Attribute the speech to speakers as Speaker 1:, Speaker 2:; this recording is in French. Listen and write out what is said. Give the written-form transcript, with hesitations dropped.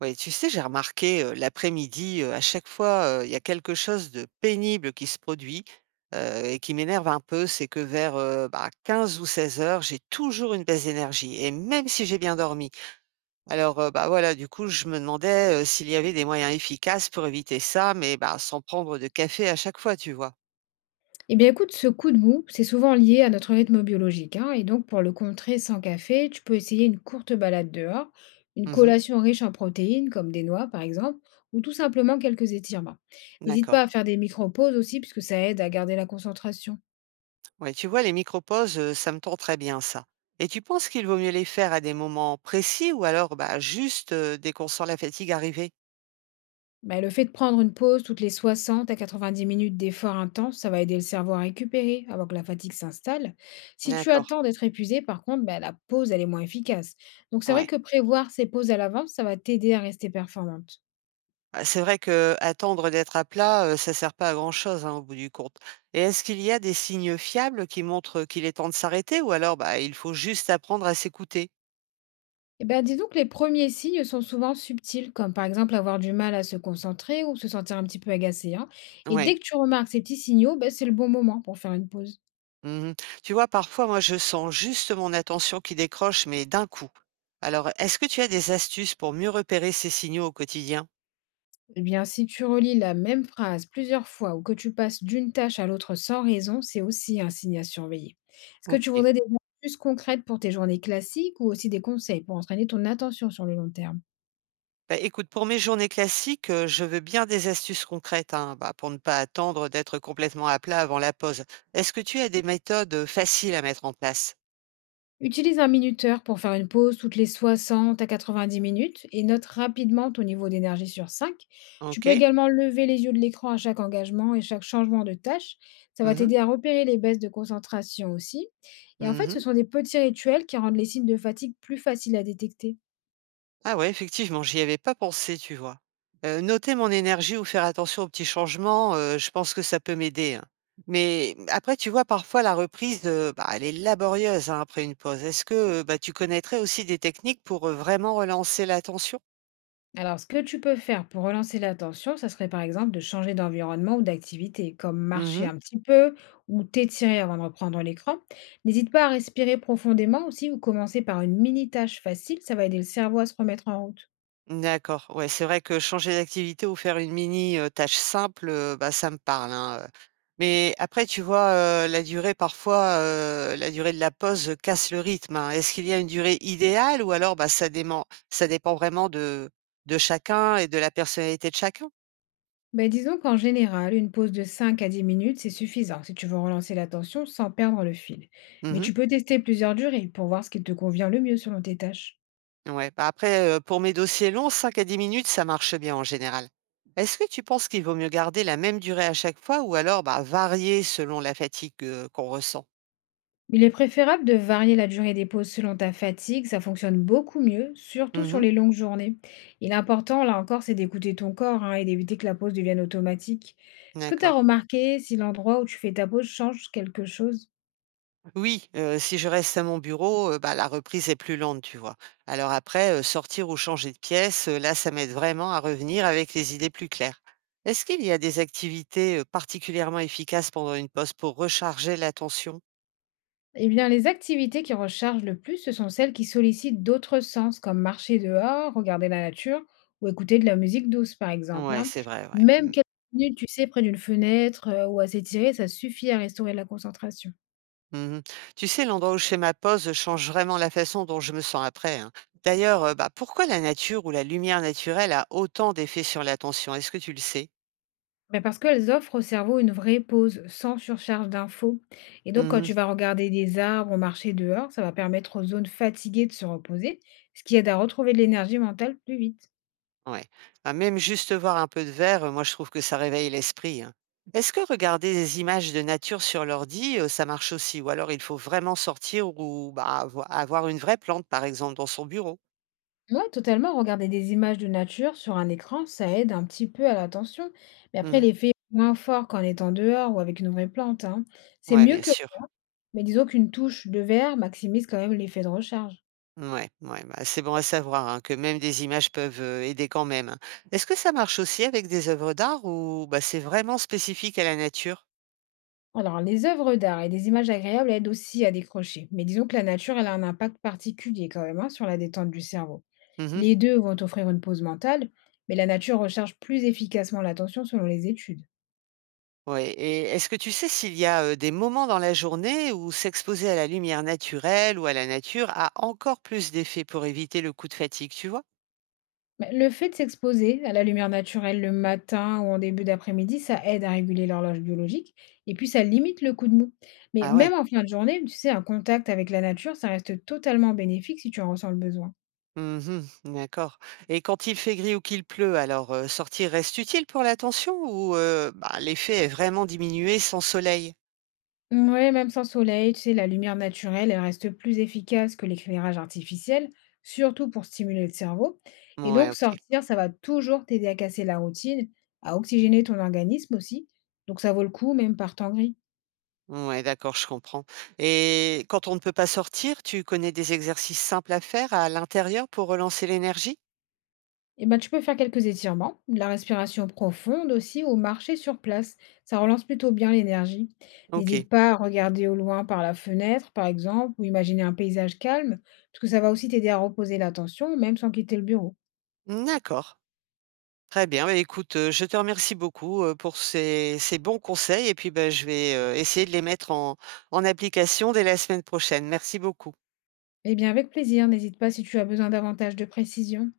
Speaker 1: Ouais, tu sais, j'ai remarqué l'après-midi, à chaque fois, il y a quelque chose de pénible qui se produit et qui m'énerve un peu. C'est que vers 15 ou 16 heures, j'ai toujours une baisse d'énergie, et même si j'ai bien dormi. Alors, voilà, du coup, je me demandais s'il y avait des moyens efficaces pour éviter ça, mais bah, sans prendre de café à chaque fois, tu vois.
Speaker 2: Eh bien, écoute, ce coup de mou, c'est souvent lié à notre rythme biologique, hein, et donc, pour le contrer sans café, tu peux essayer une courte balade dehors, une
Speaker 1: Mhm,
Speaker 2: collation riche en protéines, comme des noix par exemple, ou tout simplement quelques étirements. N'hésite pas à
Speaker 1: d'accord.
Speaker 2: faire des micro-pauses aussi, puisque ça aide à garder la concentration.
Speaker 1: Ouais, tu vois, les micro-pauses, ça me tend très bien, ça. Et tu penses qu'il vaut mieux les faire à des moments précis ou alors bah, juste dès qu'on sent la fatigue arriver?
Speaker 2: Bah, le fait de prendre une pause toutes les 60 à 90 minutes d'effort intense, ça va aider le cerveau à récupérer avant que la fatigue s'installe. Si tu
Speaker 1: D'accord,
Speaker 2: attends d'être épuisé, par contre, bah, la pause, elle est moins efficace. Donc c'est vrai
Speaker 1: ouais.
Speaker 2: que prévoir ces pauses à l'avance, ça va t'aider à rester performante.
Speaker 1: Bah, c'est vrai que attendre d'être à plat, ça sert pas à grand-chose, hein, au bout du compte. Et est-ce qu'il y a des signes fiables qui montrent qu'il est temps de s'arrêter ou alors, bah, il faut juste apprendre à s'écouter?
Speaker 2: Eh ben, disons que les premiers signes sont souvent subtils, comme par exemple avoir du mal à se concentrer ou se sentir un petit peu agacé, hein. Et
Speaker 1: Ouais.
Speaker 2: dès que tu remarques ces petits signaux, ben, c'est le bon moment pour faire une pause.
Speaker 1: Mmh. Tu vois, parfois, moi, je sens juste mon attention qui décroche, mais d'un coup. Alors, est-ce que tu as des astuces pour mieux repérer ces signaux au quotidien?
Speaker 2: Eh bien, si tu relis la même phrase plusieurs fois ou que tu passes d'une tâche à l'autre sans raison, c'est aussi un signe à surveiller. Est-ce que tu
Speaker 1: OK.
Speaker 2: voudrais des astuces concrètes pour tes journées classiques ou aussi des conseils pour entraîner ton attention sur le long terme?
Speaker 1: Bah, écoute, pour mes journées classiques, je veux bien des astuces concrètes, hein, bah, pour ne pas attendre d'être complètement à plat avant la pause. Est-ce que tu as des méthodes, faciles à mettre en place?
Speaker 2: Utilise un minuteur pour faire une pause toutes les 60 à 90 minutes et note rapidement ton niveau d'énergie sur 5. Tu peux
Speaker 1: OK.
Speaker 2: également lever les yeux de l'écran à chaque engagement et chaque changement de tâche. Ça va
Speaker 1: Mmh mh.
Speaker 2: t'aider à repérer les baisses de concentration aussi. Et en fait, ce
Speaker 1: Mmh.
Speaker 2: sont des petits rituels qui rendent les signes de fatigue plus faciles à détecter.
Speaker 1: Ah ouais, effectivement, j'y avais pas pensé, tu vois? Noter mon énergie ou faire attention aux petits changements, je pense que ça peut m'aider, hein. Mais après, tu vois, parfois la reprise, bah, elle est laborieuse, hein, après une pause. Tu connaîtrais aussi des techniques pour, vraiment relancer l'attention?
Speaker 2: Alors, ce que tu peux faire pour relancer l'attention, ça serait par exemple de changer d'environnement ou d'activité, comme marcher
Speaker 1: Mmh.
Speaker 2: un petit peu ou t'étirer avant de reprendre l'écran. N'hésite pas à respirer profondément aussi ou commencer par une mini tâche facile, ça va aider le cerveau à se remettre en route.
Speaker 1: D'accord, ouais, c'est vrai que changer d'activité ou faire une mini, tâche simple, ça me parle, hein. Mais après tu vois, la durée parfois, la durée de la pause, casse le rythme, hein. Est-ce qu'il y a une durée idéale ou alors, bah, ça dépend vraiment de chacun et de la personnalité de chacun?
Speaker 2: Ben, disons qu'en général, une pause de 5 à 10 minutes, c'est suffisant si tu veux relancer l'attention sans perdre le fil. Mais
Speaker 1: Mmh.
Speaker 2: tu peux tester plusieurs durées pour voir ce qui te convient le mieux selon tes tâches.
Speaker 1: Ouais, bah, après, pour mes dossiers longs, 5 à 10 minutes, ça marche bien en général. Est-ce que tu penses qu'il vaut mieux garder la même durée à chaque fois ou alors, bah, varier selon la fatigue, qu'on ressent?
Speaker 2: Il est préférable de varier la durée des pauses selon ta fatigue, ça fonctionne beaucoup mieux, surtout sur
Speaker 1: Mmh.
Speaker 2: les longues journées. Et l'important, là encore, c'est d'écouter ton corps, hein, et d'éviter que la pause devienne automatique. Est-ce que tu as
Speaker 1: D'accord.
Speaker 2: remarqué si l'endroit où tu fais ta pause change quelque chose?
Speaker 1: Oui, si je reste à mon bureau, bah, la reprise est plus lente, tu vois? Alors après, sortir ou changer de pièce, là, ça m'aide vraiment à revenir avec les idées plus claires. Est-ce qu'il y a des activités, particulièrement efficaces pendant une pause pour recharger l'attention?
Speaker 2: Eh bien, les activités qui rechargent le plus, ce sont celles qui sollicitent d'autres sens, comme marcher dehors, regarder la nature ou écouter de la musique douce, par exemple,
Speaker 1: Ouais,
Speaker 2: hein.
Speaker 1: c'est vrai, ouais.
Speaker 2: Même
Speaker 1: Mmh.
Speaker 2: quelques minutes, tu sais, près d'une fenêtre ou à s'étirer, ça suffit à restaurer la concentration.
Speaker 1: Mmh. Tu sais, l'endroit où je fais ma pause, change vraiment la façon dont je me sens après, hein. D'ailleurs, pourquoi la nature ou la lumière naturelle a autant d'effets sur l'attention? Est-ce que tu le sais?
Speaker 2: Mais parce qu'elles offrent au cerveau une vraie pause, sans surcharge d'infos. Et donc, quand
Speaker 1: Mmh.
Speaker 2: tu vas regarder des arbres ou marcher dehors, ça va permettre aux zones fatiguées de se reposer, ce qui aide à retrouver de l'énergie mentale plus vite.
Speaker 1: Ouais. Bah, même juste voir un peu de vert, moi je trouve que ça réveille l'esprit, hein. Est-ce que regarder des images de nature sur l'ordi, ça marche aussi? Ou alors il faut vraiment sortir ou bah, avoir une vraie plante par exemple dans son bureau?
Speaker 2: Oui, totalement. Regarder des images de nature sur un écran, ça aide un petit peu à l'attention. Mais après,
Speaker 1: Mmh.
Speaker 2: l'effet est moins fort qu'en étant dehors ou avec une vraie plante, hein. C'est
Speaker 1: Ouais,
Speaker 2: mieux
Speaker 1: bien
Speaker 2: que...
Speaker 1: sûr.
Speaker 2: Mais disons qu'une touche de verre maximise quand même l'effet de recharge.
Speaker 1: Ouais, ouais, bah, c'est bon à savoir, hein, que même des images peuvent, aider quand même, hein. Est-ce que ça marche aussi avec des œuvres d'art ou bah, c'est vraiment spécifique à la nature?
Speaker 2: Alors, les œuvres d'art et des images agréables aident aussi à décrocher. Mais disons que la nature, elle a un impact particulier quand même, hein, sur la détente du cerveau.
Speaker 1: Mmh.
Speaker 2: Les deux vont offrir une pause mentale, mais la nature recharge plus efficacement l'attention selon les études.
Speaker 1: Ouais, et est-ce que tu sais s'il y a, des moments dans la journée où s'exposer à la lumière naturelle ou à la nature a encore plus d'effet pour éviter le coup de fatigue, tu vois?
Speaker 2: Mais le fait de s'exposer à la lumière naturelle le matin ou en début d'après-midi, ça aide à réguler l'horloge biologique et puis ça limite le coup de mou. Mais
Speaker 1: Ah
Speaker 2: même
Speaker 1: ouais.
Speaker 2: en fin de journée, tu sais, un contact avec la nature, ça reste totalement bénéfique si tu en ressens le besoin.
Speaker 1: Mmh. D'accord. Et quand il fait gris ou qu'il pleut alors, sortir reste utile pour l'attention ou, bah, l'effet est vraiment diminué sans soleil?
Speaker 2: Ouais, même sans soleil, tu sais, la lumière naturelle, elle reste plus efficace que l'éclairage artificiel, surtout pour stimuler le cerveau. Et
Speaker 1: Ouais,
Speaker 2: donc,
Speaker 1: OK.
Speaker 2: sortir, ça va toujours t'aider à casser la routine, à
Speaker 1: Mmh.
Speaker 2: oxygéner ton organisme aussi. Donc, ça vaut le coup, même par temps gris.
Speaker 1: Ouais, d'accord, je comprends. Et quand on ne peut pas sortir, tu connais des exercices simples à faire à l'intérieur pour relancer l'énergie?
Speaker 2: Et ben, tu peux faire quelques étirements, de la respiration profonde aussi, ou marcher sur place. Ça relance plutôt bien l'énergie.
Speaker 1: OK.
Speaker 2: N'hésite pas à regarder au loin par la fenêtre, par exemple, ou imaginer un paysage calme, parce que ça va aussi t'aider à reposer l'attention, même sans quitter le bureau.
Speaker 1: D'accord. Très bien, bah, écoute, je te remercie beaucoup, pour ces bons conseils et puis, bah, je vais, essayer de les mettre en application dès la semaine prochaine. Merci beaucoup.
Speaker 2: Eh bien, avec plaisir, n'hésite pas si tu as besoin davantage de précision.